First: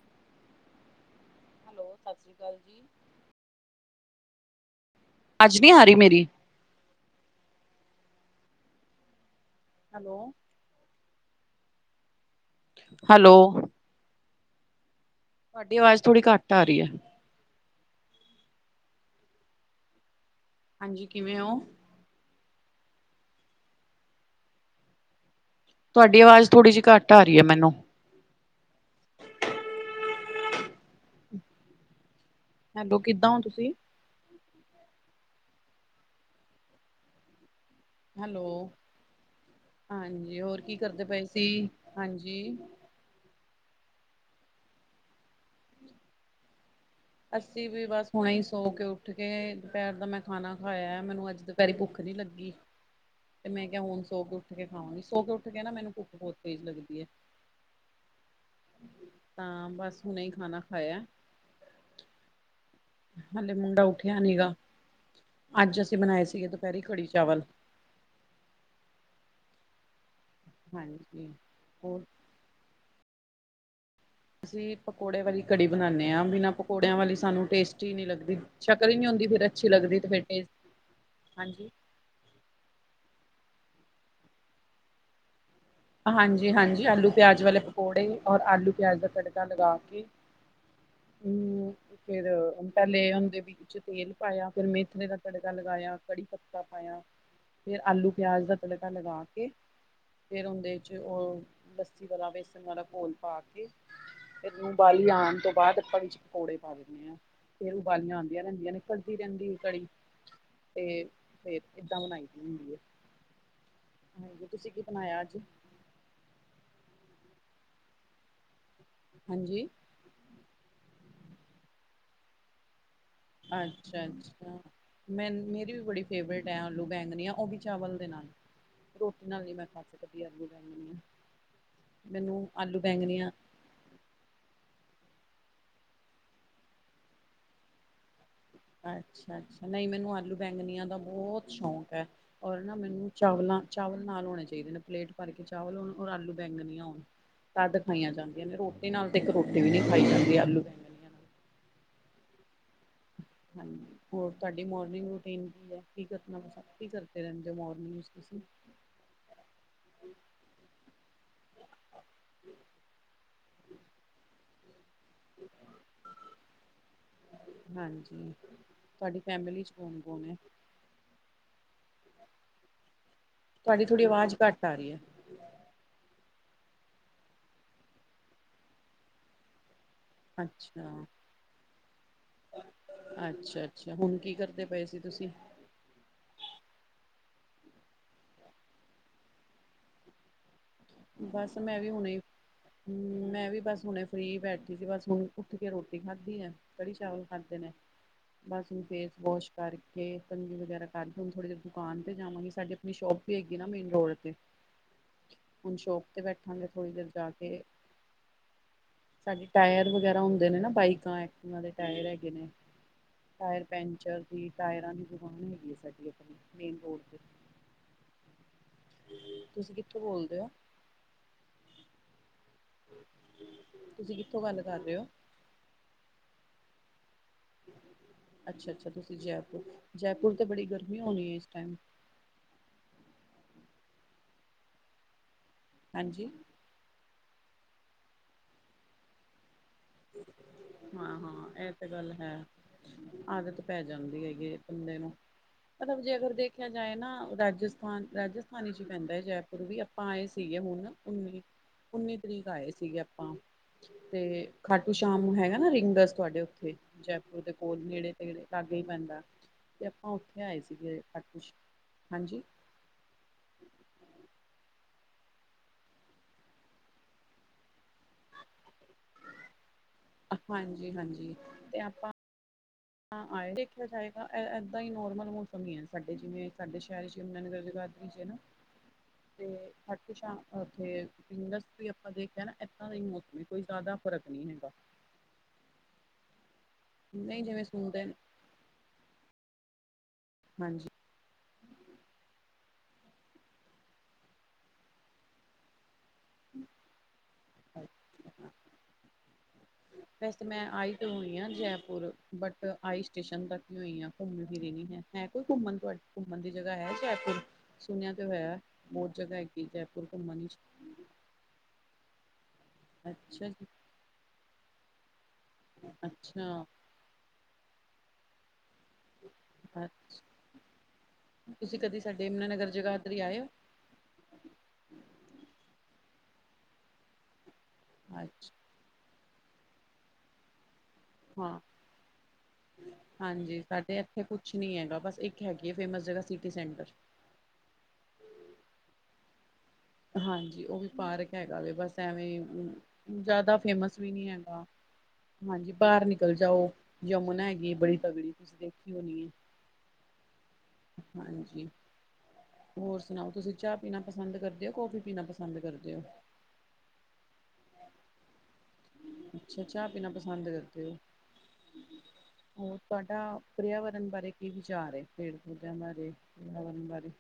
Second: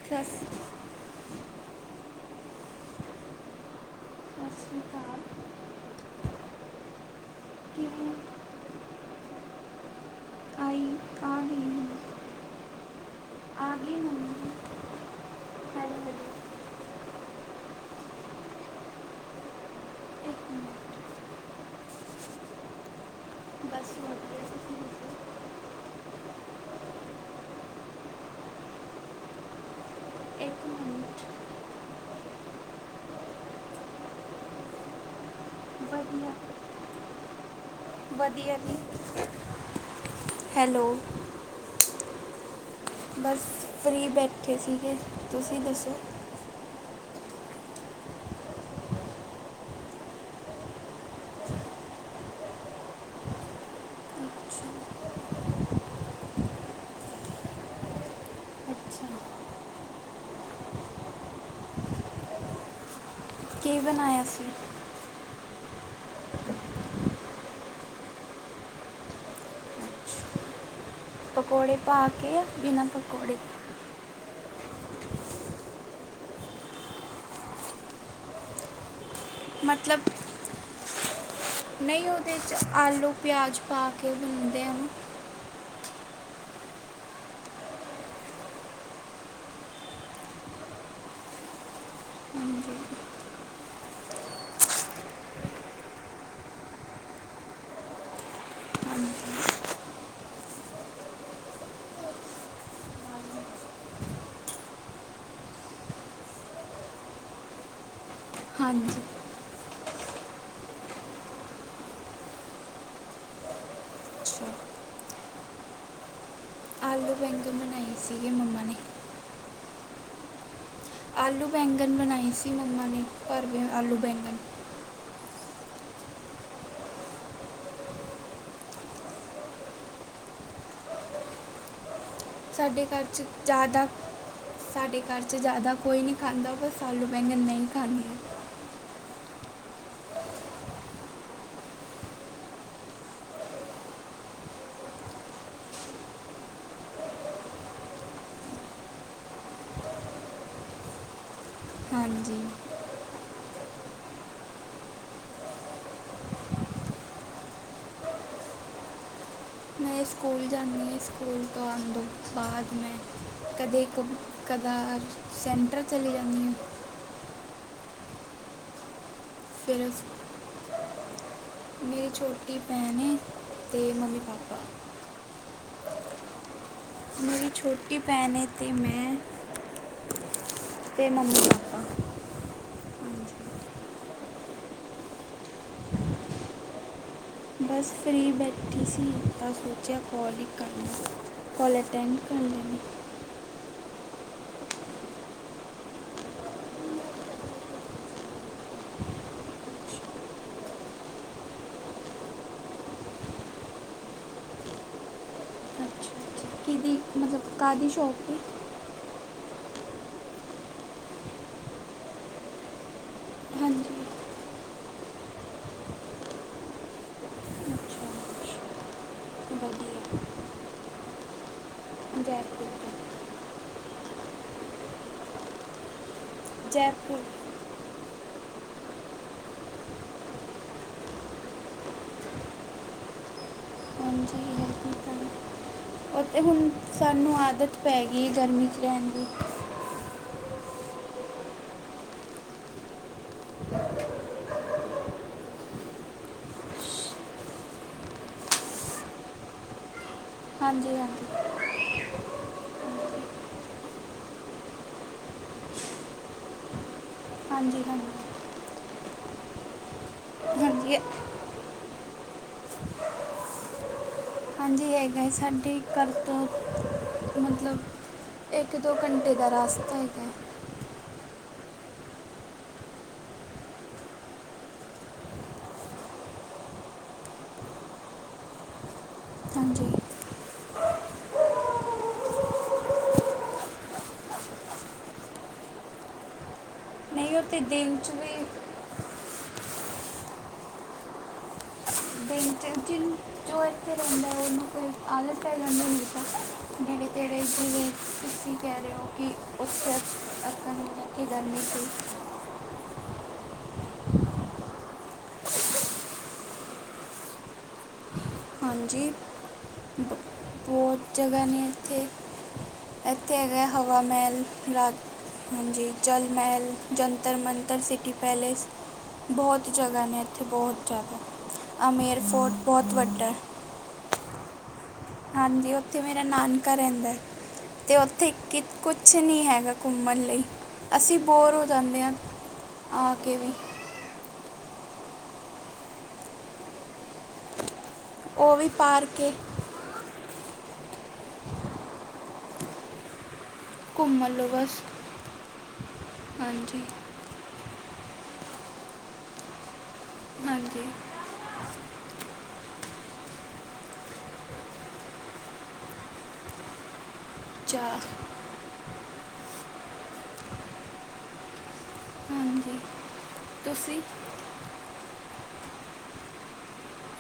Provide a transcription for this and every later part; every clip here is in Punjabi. [inaudible] ਹੈਲੋ ਸਤਿ ਸ਼੍ਰੀ ਕਾਲ ਜੀ। ਸ਼੍ਰੀ ਅਕਾਲ ਵਾਜ ਨੀ ਆ ਰੀ ਮੇਰੀ? ਕਿਵੇਂ ਹੈਲੋ ਆਈ, ਆ ਰੀ ਹੈਲੋ। ਮੰਮੀ ਤੋਡੀ ਵਾਜ਼ ਹੈਲੋ ਥੋੜੀ ਆ ਰੀ ਐ। ਹੈਲੋ ਇੱਕ ਮਿੰਟ ਹਾਂਜੀ ਕਿਵੇਂ ਓ? [inaudible] ਦੱਸੋ ਤੁਹਾਡੀ ਵਾਜ਼ ਥੋੜੀ ਜੀ ਘੱਟ ਆ ਰੀ ਐ ਮੈਨੂੰ। [inaudible] [unintelligible] ਕਿੱਦਾਂ ਓ ਤੁਸੀਂ? ਵਧੀਆ। ਹੈਲੋ, ਵਧੀਆ ਜੀ ਹਾਂਜੀ ਹੋਰ ਕੀ ਹੈਲੋ ਕਰਦੇ ਪਏ ਸੀ, ਹਾਂਜੀ ਬਸ ਫਰੀ ਬੈਠੇ ਸੀਗੇ, ਤੁਸੀਂ ਦੱਸੋ? ਅਸੀ ਵੀ ਬਸ ਹੁਣੇ ਈ ਸੋ ਕੇ ਉੱਠ ਕੇ, ਦੁਪਹਿਰ ਦਾ ਮੈਂ ਖਾਣਾ ਖਾਇਆ, ਮੈਨੂੰ ਅੱਜ ਦੁਪਹਿਰੇ ਭੁੱਖ ਨੀ ਲੱਗੀ। ਤੇ ਮੈਂ ਕਿਹਾ ਹੁਣ ਸੋ ਕੇ ਉੱਠ ਅੱਛਾ ਕੇ ਖਾਵਾਂਗੀ ਸੋ ਕੇ ਉੱਠ ਕੇ ਨਾ ਮੈਨੂੰ ਭੁੱਖ ਬਹੁਤ ਤੇਜ਼ ਲੱਗਦੀ ਏ। [inaudible] ਅੱਛਾ ਹਾਂ ਬਸ ਹੁਣੇ ਈ ਖਾਣਾ ਖਾਇਆ। ਹਾਲੇ ਕੀ ਮੁੰਡਾ ਉੱਠਿਆ ਬਣਾਇਆ ਨੀ ਸੀ ਗਾ, ਅੱਜ ਅਸੀਂ ਬਣਾਏ ਸੀਗੇ ਦੁਪਹਿਰੇ ਕੜੀ-ਚਾਵਲ। ਹਾਂਜੀ। ਪਕੌੜੇ ਹੋਰ ਪਾ ਕੇ ਬਿਨਾਂ ਪਕੌੜੇ ਅਸੀਂ ਪਕੌੜੇ ਵਾਲੀ ਕੜੀ ਬਣਾਦੇ ਆਂ, ਬਿਨਾਂ ਪਕੌੜਿਆਂ ਵਾਲੀ ਸਾਨੂੰ ਟੇਸਟੀ ਹੀ ਨੀ ਲੱਗਦੀ ਸ਼ਕਲ ਈ ਨੀ ਹੁੰਦੀ ਫਿਰ ਅੱਛੀ ਲੱਗਦੀ ਤੇ ਮਤਲਬ ਫਿਰ ਟੇਸਟ ਹਾਂਜੀ ਨਹੀਂ ਉਹਦੇ 'ਚ ਆਲੂ ਪਿਆਜ਼ ਪਾ ਕੇ ਬਣਦੇ ਆ ਨਾ ਹਾਂਜੀ ਹਾਂਜੀ ਆਲੂ ਪਿਆਜ ਵਾਲੇ ਪਕੌੜੇ ਔਰ ਆਲੂ ਪਿਆਜ ਦਾ ਤੜਕਾ ਲਗਾ ਕੇ ਹੂ ਫਿਰ ਪਹਿਲੇ ਹੁੰਦੇ ਵੀ ਵਿੱਚ ਤੇਲ ਪਾਇਆ ਫਿਰ ਮੇਥਰੇ ਦਾ ਤੜਕਾ ਲਗਾਇਆ ਕੜੀ ਪੱਤਾ ਪਾਇਆ ਫੇਰ ਆਲੂ ਪਿਆਜ ਦਾ ਤੜਕਾ ਹਾਂਜੀ ਲਗਾ ਕੇ ਫੇਰ ਉਨੂੰ ਦੇ ਚ ਉਹ ਲੱਸੀ ਵਾਲਾ ਵੇਸਣ ਵਾਲਾ ਘੋਲ ਪਾ ਕੇ ਫਿਰ ਉਹਨੂੰ ਉਬਾਲੀ ਆਣ ਤੋਂ ਬਾਅਦ ਆਪਾਂ ਵਿੱਚ ਪਕੌੜੇ ਪਾ ਦੇਣੇ ਆ ਫੇਰ ਉਬਾਲੀਆਂ ਵ ਹਾਂਜੀ ਰਹਿੰਦੀਆਂ ਨੇ ਹਾਂਜੀ ਘੜਦੀ ਰਹਿੰਦੀ ਕੜੀ ਤੇ ਫੇਰ ਏਦਾਂ ਬਣਾਈ ਦੀ ਹੁੰਦੀ ਏ ਹਾਂਜੀ ਤੁਸੀਂ ਕੀ ਬਣਾਇਆ ਅੱਜ? ਆਲੂ ਬੈਂਨਣ ਬਣਾਏ ਸੀਗੇ ਮੰਮਾ ਨੇ। ਹਾਂਜੀ। ਆਲੂ ਬੈਗਣ ਬਣਾਈ ਸੀ ਮੰਮਾ ਨੇ ਭਰਵੇ ਆਲੂ ਬੈਗਣ। ਮੈਨੂੰ ਮੇਰੀ ਵੀ ਬੜੀ ਫੇਵਰੇਟ ਹੈ ਆਲੂ ਬੈਂਗਣੀਆ ਉਹ ਵੀ ਚਾਵਲ ਦੇ ਨਾਲ। ਰੋਟੀ ਨਾਲ ਨੀ ਮੈਂ ਖਾ ਸਕਦੀ ਆਲੂ ਬੈਂਗਣ ਆ। ਸਾਡੇ ਘਰ 'ਚ ਜ਼ਿਆਦਾ ਸਾਡੇ ਘਰ 'ਚ ਜ਼ਿਆਦਾ ਕੋਈ ਨਹੀਂ ਖਾਂਦਾ ਬਸ ਆਲੂ ਬੈਂਗਣ ਮੈਂ ਹੀ ਖਾਣੀ ਆ। ਅੱਛਾ ਅੱਛਾ, ਨਹੀਂ ਮੈਨੂੰ ਆਲੂ ਬੈਂਗਨੀਆਂ ਦਾ ਬਹੁਤ ਸ਼ੌਂਕ ਐ‌। ਔਰ ਨਾ ਮੈਨੂੰ ਚਾਵਲਾਂ ਚਾਵਲ ਨਾਲ ਹੋਣੇ ਚਾਹੀਦੇ ਨੇ, ਪਲੇਟ ਭਰ ਕੇ ਚਾਵਲ ਹੋਣ ਔਰ ਆਲੂ ਬੈਂਗਣੀਆ ਹੋਣ। ਤੱਦ ਖਾਈਆਂ ਜਾਂਦੀਆਂ ਨੇ ਰੋਟੀ ਨਾਲ ਤੇ ਇੱਕ ਰੋਟੀ ਵੀ ਨੀ ਖਾਈ ਜਾਂਦੀ ਆਲੂ ਬੈਂਗਣ ਨਾਲ। ਹਾਂਜੀ। ਹਾਂਜੀ [inaudible] ਹੋਰ ਤੁਹਾਡੀ ਮੋਰਨਿੰਗ ਰੂਟੀਨ ਕੀ ਐ ਕੀ ਕਰਨਾ ਬਸ ਕੀ ਕਰਦੇ ਰਹਿੰਦੇ ਹੋ ਮੋਰਨਿੰਗ ਤੁਸੀਂ। ਮੈਂ ਸਕੂਲ ਜਾਂਨੀ ਆਂ, ਸਕੂਲ ਤੋਂ ਆਉਣ ਤੋ ਬਾਦ ਮੈਂ, ਕਦੇ ਕ ਕਦਾ ਸੈਂਟਰ ਚਲੀ ਜਾਂਦੀ ਆ। ਹਾਂਜੀ ਤੁਹਾਡੀ ਫੈਮਲੀ ਚ ਫਿਰ ਕੌਣ ਉਸ- ਕੌਣ ਐ। ਮੇਰੀ ਛੋਟੀ ਭੈਣ ਐ। ਤੁਹਾਡੀ ਥੋੜ੍ਹੀ ਆਵਾਜ਼ ਘੱਟ ਆ ਰਹੀ ਹੈ। ਮੇਰੀ ਛੋਟੀ ਛੋਟੀ ਭੈਣ ਐ ਤੇ ਮੈਂ, ਅੱਛਾ। ਤੇ ਮੰਮੀ ਪਾਪਾ। ਅੱਛਾ ਹਾਂਜੀ ਅੱਛਾ ਹੁਣ ਕੀ ਕਰਦੇ ਪਏ ਸੀ ਤੁਸੀਂ, ਬਸ ਫ੍ਰੀ ਬੈਠੀ ਸੀ ਤਾਂ ਸੋਚਿਆ ਕੋਲ। ਕੋਲ ਅਟੈਂਡ ਕਰ ਲੈਂਣੀ। ਹਮ ਮੈਂ ਵੀ ਬਸ ਹੁਣੇ ਫ੍ਰੀ ਬੈਠੀ ਸੀ ਬਸ ਹੁਣ ਉੱਠ ਕੇ ਰੋਟੀ ਖਾਧੀ ਆ। ਕੜੀ ਚਾਵਲ ਖਾਂਦੇ ਨੇ, ਬਸ ਹੁਣ ਫੇਸ ਵੋਸ਼ ਕਰਕੇ ਕੰਘੀ ਵਗੈਰਾ ਕਰਕੇ ਹੁਣ ਥੋੜੀ ਦੇਰ ਦੁਕਾਨ ਤੇ ਜਾਵਾਂਗੀ, ਸਾਡੇ ਆਪਣੀ ਸ਼ੋਪ ਵੀ ਹੈਗੀ ਨਾ ਮੇਰੀ ਗੋਲ੍ਡ ਦੀ ਹੁਣ ਸ਼ੋਕ ਅੱਛਾ ਤੇ ਅੱਛਾ ਬੈਠਾਂਗੇ ਥੋੜ੍ਹੀ ਕਿਹਦੀ ਦੇਰ ਜਾ ਮਤਲਬ ਕੇ। ਕਾਹਦੀ ਸ਼ੌਪ 'ਤੇ ਸਾਡੇ ਟਾਇਰ ਵਗੈਰਾ ਹੁੰਦੇ ਨੇ ਨਾ ਬਾਈਕਾਂ ਐਕਟੀਵਾ ਦੇ ਟਾਇਰ ਹੈਗੇ ਨੇ, ਟਾਇਰ ਹਾਂਜੀ ਪੈਂਚਰ ਦੀ ਟਾਇਰਾਂ ਦੀ ਦੁਕਾਨ ਹੈਗੀ ਹੈ ਸਾਡੀ ਆਪਣੀ ਮੇਨ ਰੋਡ ਤੇ, ਅੱਛਾ ਤੁਸੀਂ ਕਿੱਥੋਂ ਵਧੀਆ ਬੋਲਦੇ ਹੋ। ਜੈਪੁਰ। ਤੋਂ ਤੁਸੀਂ ਕਿੱਥੋਂ ਗੱਲ ਕਰ ਰਹੇ ਓ। ਜੈਪੁਰ। ਅੱਛਾ- ਅੱਛਾ ਤੁਸੀਂ ਜੈਪੁਰ, ਜੈਪੁਰ ਤੇ ਬੜੀ ਗਰਮੀ ਹੋਣੀ ਏ, ਇਸ ਟੈਮ। ਉਹ ਹਾਂਜੀ ਤੇ ਹੁਣ, ਸਾਨੂੰ ਆਦਤ ਪੈ ਗਈ, ਗਰਮੀ 'ਚ ਰਹਿਣ ਦੀ। ਹਾਂ -ਹਾਂ, ਐਹ ਤੇ ਗੱਲ ਹੈ। ਆਦਤ ਪੈ ਜਾਂਦੀ ਹੈਗੀ ਏ ਬੰਦੇ ਨੂੰ। ਮਤਲਬ ਜੇ ਅਗਰ ਦੇਖਿਆ ਜਾਏ ਨਾ ਰਾਜਸਥਾਨ, ਰਾਜਸਥਾਨੀ 'ਚ ਹੀ ਪੈਂਦਾ ਏ ਜੈਪੁਰ। ਹੁਣ ਵੀ ਆਪਾਂ ਆਏ ਸੀਗੇ ਹੁਣ, ਹਾਂਜੀ ਹਾਂਜੀ ਉੱਨੀ, ਉੱਨੀ ਤਰੀਕ ਆਏ ਸੀਗੇ ਆਪਾਂ। ਤੇ ਖਾਟੂ ਸ਼ਾਮ ਹੈਗਾ ਨਾ ਰਿੰਗਡਸ ਤੁਹਾਡੇ ਉੱਥੇ, ਜੈਪੁਰ ਦੇ ਕੋਲ, ਹਾਂਜੀ ਹਾਂਜੀ ਨੇੜੇ ਤੇੜੇ ਲਾਗੇ ਹੀ ਪੈਂਦਾ। ਤੇ ਆਪਾਂ ਉੱਥੇ ਆਏ ਹਾਂਜੀ ਸੀਗੇ ਖਾਟੂ ਸ਼ਾਮ, ਹਾਂਜੀ। ਹਾਂਜੀ। ਜੀ ਹੈਗਾ ਏ, ਸਾਡੇ ਘਰ ਤੋਂ, ਮਤਲਬ। ਇੱਕ- ਦੋ ਘੰਟੇ ਦਾ ਰਾਸਤਾ ਐ। ਹਾਂਜੀ -ਹਾਂਜੀ, ਤੇ ਆਪਾਂ। ਹਾਂ ਆਏ ਦੇਖਿਆ ਜਾਏਗਾ। ਐਦਾਂ ਹੀ ਨੋਰਮਲ ਮੌਸਮ ਹੀ ਹੈ ਸਾਡੇ, ਜਿਵੇਂ ਸਾਡੇ ਸ਼ਹਿਰ ਯਮਨਾ ਨਗਰ ਜਗਾਦਰੀ 'ਚ ਨਾ। [inaudible] ਤੇ ਹਾਂਜੀ ਖਾਟੂ ਸ਼ਾਮ। ਉਥੇ ਪਿੰਕਸ ਵੀ ਆਪਾਂ ਦੇਖਿਆ ਨਾ, ਐਦਾਂ ਦਾ ਮੌਸਮ ਕੋਈ ਜ਼ਿਆਦਾ ਫ਼ਰਕ ਨੀ ਹੈਗਾ। ਇਹ ਨਹੀਂ ਉਥੇ ਜਿਵੇਂ ਦਿਨ ਸੁਣਦੇ 'ਚ ਵੀ। ਹਾਂਜੀ। ਦਿਨ, ਚਿਲ- ਚਿਲ ਜੋ ਐਥੇ ਰਹਿੰਦਾ ਏ, ਉਹ ਨੂੰ ਕੋਈ ਆਲਸ। ਰਹਿ ਜਾਣ ਨੀ ਦਿੱਤਾ, ਨੇੜੇ- ਤੇੜੇ ਜਿਵੇਂ ਤੁਸੀ ਕਹਿ ਰਹੇ ਹੋ ਕਿ ਉਥੇ ਵੈਸੇ ਮੈਂ ਆਈ ਤੋਂ ਹੋਈ ਆਂ ਜੈਪੁਰ, ਬਟ ਆਈ ਸਟੇਸ਼ਨ ਤੱਕ ਹੀ ਹੋਈ ਹਾਂ, ਘੁੰਮੀ ਫਿਰੀ ਨੀ ਮੈਂ। ਹੈ ਕੋਈ ਘੁੰਮਣ ਵਾਲੀ, ਘੁੰਮਣ ਦੀ ਜਗ੍ਹਾ ਹੈ ਜੈਪੁਰ। ਸੁਣਿਆ ਤੇ ਹੋਇਆ। ਹਾਂਜੀ ਬਹੁਤ ਜਗ੍ਹਾ ਹੈਗੀ, ਜੈਪੁਰ ਬ- ਘੁੰਮਣ ਵਿੱਚ ਬਹੁਤ ਜਗ੍ਹਾ ਨੇ ਇੱਥੇ। ਇੱਥੇ ਅੱਛਾ ਹੈਗਾ ਜੀ ਹਵਾ ਮਹਿਲ, ਰਾਤ ਹਾਂਜੀ। ਜਲ- ਅੱਛਾ ਮਹਿਲ, ਜੰਤਰ -ਮੰੰਤਰ, ਸਿਟੀ ਪੈਲੇਸ। ਬਹੁਤ ਜਗ੍ਹਾ ਨੇ ਇੱਥੇ, ਬਹੁਤ ਤੁਸੀਂ ਜ਼ਿਆਦਾ। ਕਦੀ ਅਮੇਰ ਸਾਡੇ ਫੋਰਟ ਯਮੁਨਾਨਗਰ ਬੋਤ ਜਗਾਧਰੀ ਹੀ ਵੱਡਾ। ਆਏ ਹਾਂਜੀ, ਉੱਥੇ ਮੇਰਾ ਨਾਨਕਾ ਰਹਿੰਦਾ ਤੇ ਹੋ ਉੱਥੇ ਅੱਛਾ ਇੱਕ ਕੁਛ ਨੀ ਹੈਗਾ ਘੁੰਮਣ ਲਈ। ਅਸੀਂ ਬੋਰ ਹਾਂ ਹੋ ਜਾਂਦੇ ਆਂ, ਆ ਕੇ ਵੀ। ਤੇ ਐਥੇ ਕੁਛ ਨੀ ਹੈਗਾ, ਬਸ ਇੱਕ ਹੈਗੀ ਆ ਫੇਮਸ ਜਗ੍ਹਾ ਸਿਟੀ ਸੈਂਟਰ। ਉਹ ਵੀ ਪਾਰਕ ਏ। ਹਾਂਜੀ, ਉਹ ਵੀ ਪਾਰਕ ਹੈਗਾ ਵੇ, ਬਸ ਐਵੇਂ। ਜ਼ਾਦਾ ਫੇਮਸ ਵੀ ਘੁੰਮ ਨੀ ਲਓ ਹੈਗਾ। ਬਸ ਹਾਂਜੀ, ਬਾਹਰ ਨਿਕਲ ਜਾਓ। ਹਾਂਜੀ ਯਮੁਨਾ ਹੈਗੀ ਬੜੀ ਤਗੜੀ, ਤੁਸੀਂ ਦੇਖੀ ਹੋਣੀ। ਹਾਂਜੀ। ਹਾਂਜੀ। ਹੋਰ ਸੁਣਾਓ, ਤੁਸੀਂ ਚਾਹ ਪੀਣਾ ਪਸੰਦ ਕਰਦੇ, ਕੌਫੀ ਪੀਣਾ ਪਸੰਦ ਕਰਦੇ ਓ। ਚਾਹ। ਅੱਛਾ ਚਾਹ ਪੀਣਾ ਪਸੰਦ ਕਰਦੇ ਓ ਹੋਰ ਹਾਂਜੀ ਤਾਡਾ ਤੁਸੀਂ ਪਰਿਆਵਰਨ ਬਾਰੇ। ਕੀ ਵਿਚਾਰ ਏ, ਪੇੜ- ਪੌਦਿਆਂ ਬਾਰੇ, ਪਰਾਵਰਨ ਬਾਰੇ।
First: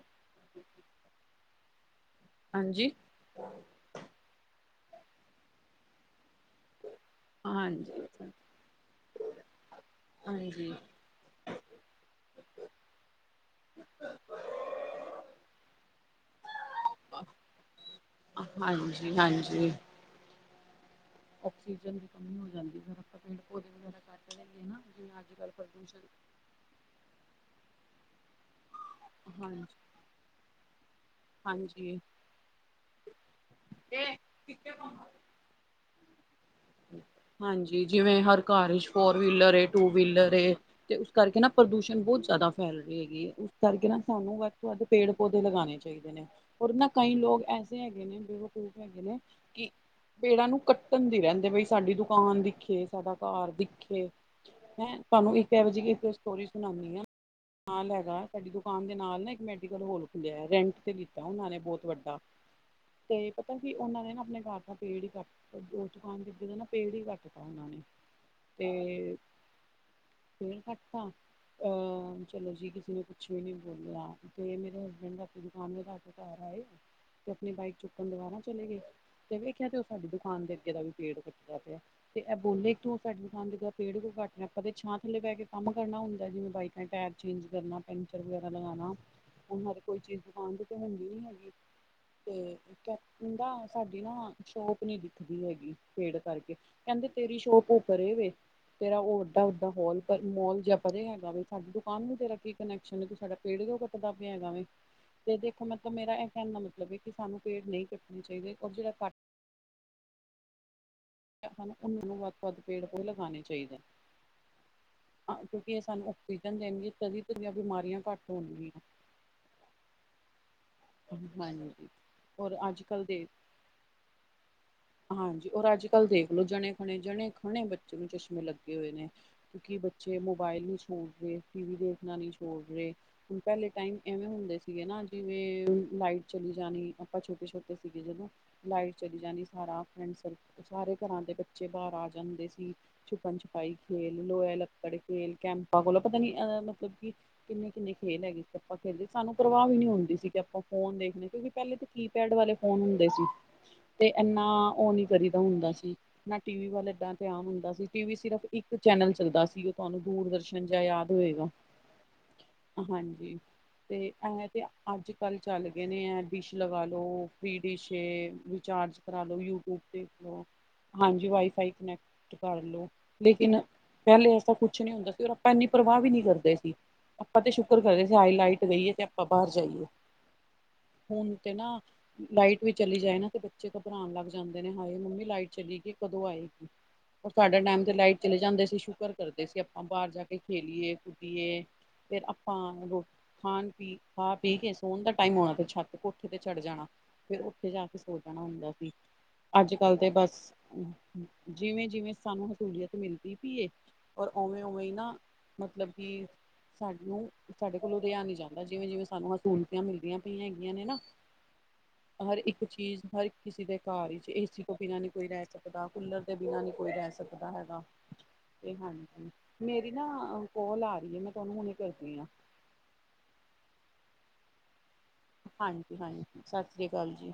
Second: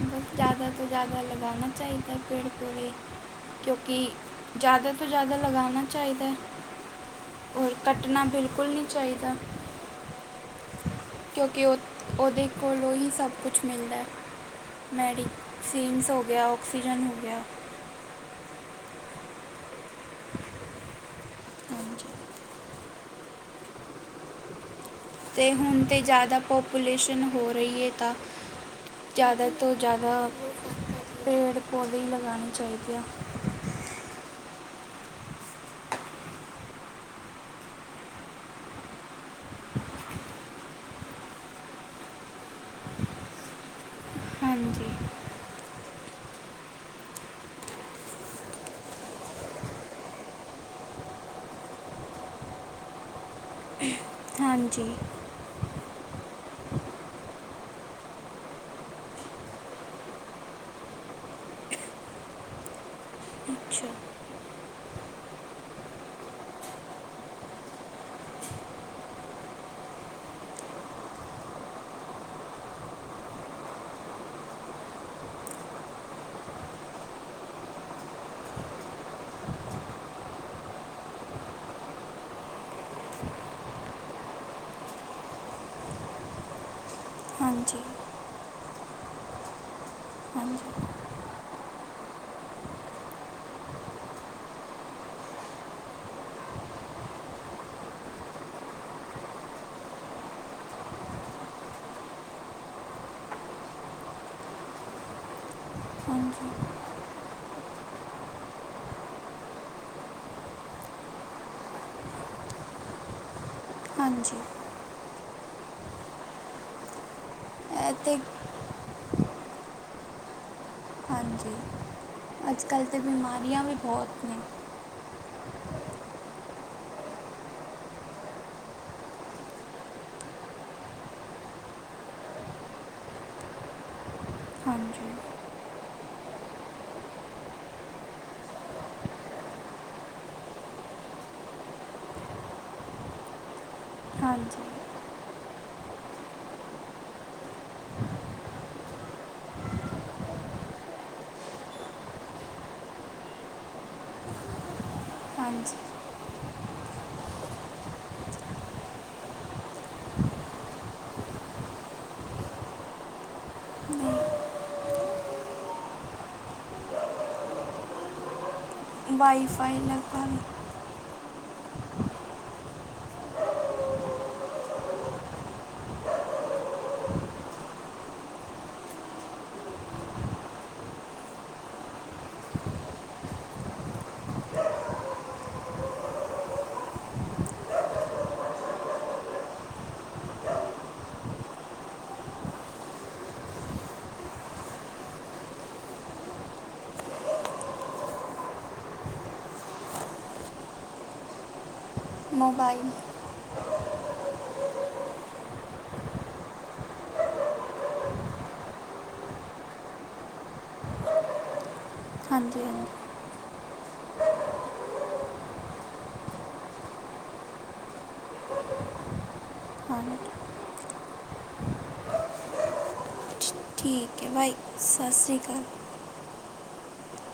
ਬਸ ਜ਼ਿਆਦਾ ਤੋਂ ਜ਼ਿਆਦਾ ਲਗਾਨਾ ਚਾਹੀਦਾ ਪੇੜ ਪੌਦੇ। ਹਾਂਜੀ ਕਿਉਂਕਿ, ਜ਼ਿਆਦਾ ਤੋਂ ਜ਼ਿਆਦਾ ਲਗਾਣਾ ਚਾਹੀਦਾ। ਹੋਰ ਹਾਂਜੀ ਕੱਟਣਾ ਬਿਲਕੁਲ ਨੀ ਚਾਹੀਦਾ। ਹਾਂਜੀ। ਕਿਉਂਕਿ ਉਹ, ਉਹਦੇ ਕੋਲੋਂ ਹੀ ਸਭ ਕੁਛ ਮਿਲਦਾ। ਮੈਡੀ, ਸੀਨਸ ਹੋ ਗਿਆ‌ ਔਕਸੀਜਨ ਹੋ ਗਿਆ। ਹਾਂਜੀ-ਹਾਂਜੀ। ਆਕਸੀਜਨ ਦੀ ਹਾਂਜੀ ਕਮੀ ਹੋ ਜਾਂਦੀ ਆਪਾਂ ਪੇੜ ਪੌਦੇ ਵਗੈਰਾ ਕੱਢ ਲੈਂਦੇ ਨਾ ਜਿਵੇਂ ਅੱਜ ਤੇ ਕੱਲ੍ਹ ਹੁਣ ਤਾਂ ਪ੍ਰਦੂਸ਼ਣ ਜ਼ਿਆਦਾ ਪਾਪੂਲੇਸ਼ਨ ਹੋ ਰਹੀ ਹੈ ਤਾਂ। ਜ਼ਿਆਦਾ ਹਾਂਜੀ, ਤੋਂ ਜ਼ਿਆਦਾ, ਪੇੜ ਪੌਦੇੇ ਹੀ ਲਗਾਉਣੇ ਚਾਹੀਦੇ ਆ। ਇਹ ਕਿਤੇ ਕੰਮ ਹਾਂਜੀ, ਜਿਵੇਂ ਹਰ ਘਰ ਵਿਚ ਫੋਰ ਵੀਲਰ ਏ, ਟੂ ਵੀਲਰ ਏ। ਤੇ ਉਸ ਕਰਕੇ ਨਾ ਪ੍ਰਦੂਸ਼ਣ ਬਹੁਤ ਜ਼ਿਆਦਾ ਫੈਲ ਰਹੀ ਹੈਗੀ ਉਸ ਕਰਕੇ ਨਾ ਸਾਨੂੰ ਵੱਧ ਤੋਂ ਵੱਧ ਹਾਂਜੀ ਪੇੜ ਪੌਦੇ ਲਗਾਣੇ ਚਾ ਚਾਹੀਦੇ ਨੇ ਔਰ ਨਾ ਕਈ ਲੋਕ ਐਸੇ ਹੈਗੇ ਨੇ ਬੇਵਕੂਫ ਹੈਗੇ ਨੇ ਕਿ ਪੇੜਾਂ ਨੂੰ ਕੱਟਣ ਦੀ ਰਹਿੰਦੀ। ਤੇ ਬਈ ਸਾਡੀ ਦੁਕਾਨ ਦਿਖੇ, ਸਾਡਾ ਘਰ ਦਿਖੇ, ਹਾਂਜੀ ਹੈਂ ਤੁਹਾਨੂੰ ਇੱਕ ਕੇ ਵੱਜ ਗਏ ਫਿਰ ਸਟੋਰੀ ਸੁਣਾਉਂਣੀ ਆ। ਨਾਲ ਹੈਗਾ ਸਾਡੀ ਦੁਕਾਨ ਦੇ ਨਾਲ ਨਾ ਇੱਕ ਮੈਡੀਕਲ ਹੋਲ ਖੁੱਲਿਆ ਰੈਂਟ ਤੇ ਲਿੱਤਾ ਉਹਨਾਂ ਨੇ ਬਹੁਤ ਵੱਡਾ। ਤੇ ਪਤਾ ਕੀ ਅੱਛਾ ਉਹਨਾਂ ਨੇ ਨਾ ਆਪਣੇ ਘਰ ਦਾ ਪੇੜ ਹੀ ਕੱਟ ਦਿੱਤਾ। ਹਾਂਜੀ ਬੀ ਦਾ ਨਾ ਪੇੜ ਹੀ ਕੱਟਤਾ ਉਹਨਾਂ ਨੇ, ਤੇ ਫੇਰ ਕੱਟਤਾ। ਅ ਚਲੋ ਜੀ ਕਿਸੇ ਨੇ ਕੁਛ ਵੀ ਨਹੀਂ ਬੋਲਿਆ, ਤੇ ਇਹ ਮੇਰੇ ਹਸਬੈਂਡ ਆਪਣੀ ਦੁਕਾਨ ਮ ਘਰ ਆਏ, ਤੇ ਆਪਣੀ ਚੁੱਕਣ ਦੁਬਾਰਾ ਚਲੇ ਗਏ ਤੇ ਵੇਖਿਆ ਤੇ ਉਹ ਸਾਡੀ ਦੁਕਾਨ ਦੇ ਅੱਗੇ ਦਾ ਵੀ ਪੇੜ ਕੱਟਦਾ ਪਿਆ, ਤੇ ਐ ਬੋਲੇ ਇੱਕ ਤੂੰ ਸਾਡੀ ਵੀ ਖੰਦਗਾ ਪੇੜ ਕਿਉਂ ਕੱਟ ਰਿਹਾ ਆਪਾਂ ਤਾਂ ਛਾਂ ਥੱਲੇ ਬਹਿ ਕੇ ਕੰਮ ਕਰਨਾ ਹੁੰਦਾ ਜਿਵੇਂ ਬਾਈਕਾਂ, ਟਾਇਰ ਚੇਂਜ ਕਰਨਾ ਹਾਂਜੀ ਪੈਨਚਰ ਵਗੈਰਾ ਲਗਾਣਾ, ਹੁਣ ਹਰ ਕੋਈ ਚੀਜ਼ ਦੁਕਾਨ ਤੇ ਹਾਂਜੀ ਤਾਂ ਹੈਨੀ। ਨਹੀ ਹੈਗੀ, ਤੇ ਕੈਪਦਾ ਸਾਡੀ ਨਾ ਸ਼ੋਪ ਨੀ ਦਿਖਦੀ ਹੈਗੀ। ਪੇੜ ਕਰਕੇ, ਕਹਿੰਦੇ ਤੇਰੀ ਸ਼ੋਪ ਉਹ ਪਰੇ ਵੇ। ਤੇਰਾ ਉਹ ਵੱਡਾ-ਵੱਡਾ ਹੋਲ ਮੋਲ ਜਾਂ ਪਰੇ ਹੈਗਾ ਵੀ ਸਾਡੀ ਦੁਕਾਨ ਨੂੰ ਤੇਰਾ ਕੀ ਕਨੈਕਸ਼ਨ ਤੂੰ ਸਾਡਾ ਪੇੜ ਕਿਉਂ ਕੱਟਦਾ ਪਿਆ ਹੈਗਾ ਵੇ। ਇਹਦੇ ਮਤਲਬ ਮੇਰਾ ਇਹ ਹਾਂਜੀ ਕਹਿਣ ਮਤਲਬ ਹੈ ਕਿ ਸਾਨੂੰ ਪੇੜ ਨਹੀਂ ਕੱਟਣੀ ਚਾਹੀਦੇ ਔਰ ਜਿਹੜਾ ਕੱਟ ਹਨਾਂ ਉਹਨਾਂ ਨੂੰ ਵੱਧ ਤੋਂ ਵੱਧ ਪੇੜ ਭਏ ਲਗਾਣੇ ਚਾਹੀਦੇ। ਹਾਂਜੀ। ਹਾਂ ਕਿਉਂਕਿ ਇਹ ਸਾਨੂੰ ਆਕਸੀਜਨ ਦੇਣਗੇ ਤਦੀ ਤਾਂ ਇਹ ਬਿਮਾਰੀਆਂ ਤੇ ਘੱਟ ਹੋਣਗੀਆਂ। ਹਾਂਜੀ, ਔਰ ਅੱਜ ਅੱਜਕੱਲ੍ਹ ਤਾਂ ਕੱਲ੍ਹ ਦੇ ਬਿਮਾਰੀਆਂ ਵੀ ਬਹੁਤ ਨੇ। ਹਾਂਜੀ ਔਰ ਅੱਜਕੱਲ੍ਹ ਦੇਖ ਲੋ ਜਣੇ ਖਣੇ, ਜਣੇ ਖਣੇ ਬੱਚੇ ਨੂੰ ਚਸ਼ਮੇ ਲੱਗੇ ਹੋਏ ਨੇ। ਕਿਉਂਕਿ ਬੱਚੇ ਮੋਬਾਇਲ ਨੀ ਛੋੜ ਰਹੇ, ਟੀ ਵੀ ਦੇਖਣਾ ਨੀ ਛੋੜ ਰਹੇ। ਪਹਿਲੇ ਟਾਈਮ ਐਵੇਂ ਹੁੰਦੇ ਸੀਗੇ ਨਾ ਹਾਂਜੀ ਜਿਵੇਂ ਲਾਈਟ ਚਲੀ ਜਾਣੀ ਆਪਾਂ ਛੋਟੇ-ਛੋਟੇ ਸੀਗੇ ਜਦੋਂ ਲਾਈਟ ਚਲੀ ਜਾਣੀ ਸਾਰਾ ਪਿੰਡ ਸਾਰੇ ਘਰਾਂ ਦੇ ਬੱਚੇ ਬਾਹਰ ਆ ਜਾਂਦੇ ਸੀ। ਛੁਪਣ-ਛੁਪਾਈ ਖੇਲ ਲੋ ਐ ਹਾਂਜੀ ਲੱਕੜ ਖੇਲ ਕੈਂਪਾਂ ਕੋਲ ਪਤਾ ਨੀ ਏਦਾਂ ਮਤਲਬ ਕੀ ਕਿੰਨੇ-ਕਿੰਨੇ ਖੇਲ ਹੈਗੇ ਸੀ ਆਪਾਂ ਖੇਲਦੇ ਸਾਨੂੰ ਪਰਵਾਹ ਵੀ ਨੀ ਹੁੰਦੀ ਸੀ ਕਿ ਆਪਾਂ ਫੋਨ ਦੇਖਦੇ ਕਿਉਂਕਿ ਪਹਿਲੇ ਤਾਂ ਕੀ ਪੈਡ ਵਾਲੇ ਫੋਨ ਹੁੰਦੇ ਸੀ, ਤੇ ਇਨਾ ਉਹ ਨੀ ਕਰੀਦਾ ਹੁੰਦਾ ਹਾਂਜੀ ਸੀ, ਨਾ ਟੀ ਵੀ ਵੱਲ ਇੰਨਾਂ ਧਿਆਨ ਹੁੰਦਾ ਸੀ ਟੀ ਵੀ ਸਿਰਫ ਇੱਕ ਚੈਨਲ ਚੱਲਦਾ ਸੀ ਉਹ ਤੁਹਾਨੂੰ ਦੂਰਦਰਸ਼ਨ ਜਾਂ ਯਾਦ ਹੋਏਗਾ। [inaudible] ਹਾਂਜੀ। ਤੇ ਐਂ ਤੇ ਅੱਜ-ਕੱਲ ਚੱਲ ਗਏ ਨੇ ਐ ਡਿਸ਼ ਲਗਾ ਲੋ, ਫੀ ਡਿਸ਼ ਵਿਚਾਰਜ ਵਾਈਫਾਈ ਲੱਗਾ। ਹਾਂਜੀ ਵਾਈਫਾਈ ਕਾਨੈਕ, ਟ ਕਰ ਲੋ। ਲੇਕੀਨ, ਪੈਂਲੇ ਐਸਾ ਕੁਛ ਨੀ ਹੁੰਦਾ ਸੀ ਔਰ ਆਪਾਂ ਐਨੀ ਪਰਵਾ ਵੀ ਨੀ ਕਰਦੇ ਸੀ। ਆਪਾਂ ਤੇ ਸ਼ੁਕਰ ਕਰਏ ਹਾਏ ਲਾਈਟ ਗਈਏ ਤੇ ਆਪਾਂ ਬਾਰ ਜਾਈਏ। ਹੁਨ ਤੇ ਨਾ, ਲਾਈਟ ਵੀ ਚਲੀ ਜਾਏ ਨਾ ਤੇ ਬੱਚੇ ਕ ਰਾਣ ਜਾਂਦੇ ਨੇ ਹਾਏ ਮੰਮੀ ਚਲੀਗੀ ਕਦੋਂ ਆਏਗੀ। ਔਰ ਸਾਡੇ ਟਾਈਮ ਤੇ ਲਾਈਟ ਚਲੇ ਜਾਂਦੀ ਸੀ ਸ਼ੁਕਰ ਕਰਦੇ ਸੀ ਆਪਾਂ ਬਾਰ ਜਾ ਕੇ ਖੇਲੀਏ ਕੁਦੀਏ। ਫੇਰ ਆਪਾਂ ਰੋ ਖਾਣ ਪੀ, ਖਾ ਪੀ ਕੇ ਸੋਣ ਦਾ ਟਾਈਮ ਆਉਣਾ ਤੇ ਛੱਤ ਕੋਠੇ ਤੇ ਚੜ ਜਾਣਾ। ਫੇਰ ਉੱਥੇ ਜਾ ਕੇ ਸੋ ਜਾਣਾ ਹੁੰਦਾ ਰੀ, ਅੱਜ-ਕੱਲ ਤੇ ਬਸ, ਜਿਵੇਂ-ਜਿਵੇਂ ਸਾਨੂੰ ਮੋਬਾਈਲ ਸਹੂਲੀਅਤ ਮਿਲ ਦੀ ਪੀਏ, ਔਰ ਓਂਵੇਂ- ਓਂਵੇਂ ਈ ਨਾ ਮਤਲਬ ਕੀ ਸਾਨੂੰ, ਸਾਡੇ ਕੋਲੋਂ ਰੇਆ ਨੀ ਜਾਂਦਾ ਜਿਵੇਂ-ਜਿਵੇਂ ਸਾਨੂੰ ਅਸੂਲਤਾਂ ਮਿਲਦੀਆਂ ਪਈਆਂ ਹੈਗੀਆਂ ਨੇ ਨਾ [inaudible] ਹਰ ਇਕ ਚੀਜ਼ ਹਾਂਜੀ ਕਿਸੀ ਦੇ ਘਰ ਏਚ ਏਸੀ ਤੋਂ ਬਿਨਾਂ ਨੀ ਕੋਈ ਰੈ ਸਕਦਾ ਕੂਲਰ ਦੇ ਬਿਨਾਂ ਨੀ ਕੋਈ ਰੈ ਸਕਦਾ ਹੈਗਾ। ਓਕੇ ਹਾਂਜੀ, ਮੇਰੀ ਹਾਂਜੀ ਨਾ ਕੋਲ ਆ ਰਈ ਆ ਮੈਂ ਤਾਨੂੰ ਹੁਣੇ ਕਰਦੀ ਆਂ। [inaudible] ਠੀਕ ਏ ਬਾਈ ਸਸਰੀ ਕਾਲ। ਹਾਂਜੀ-ਹਾਂਜੀ, ਸਾਸਰੀ ਕਾਲ ਜੀ।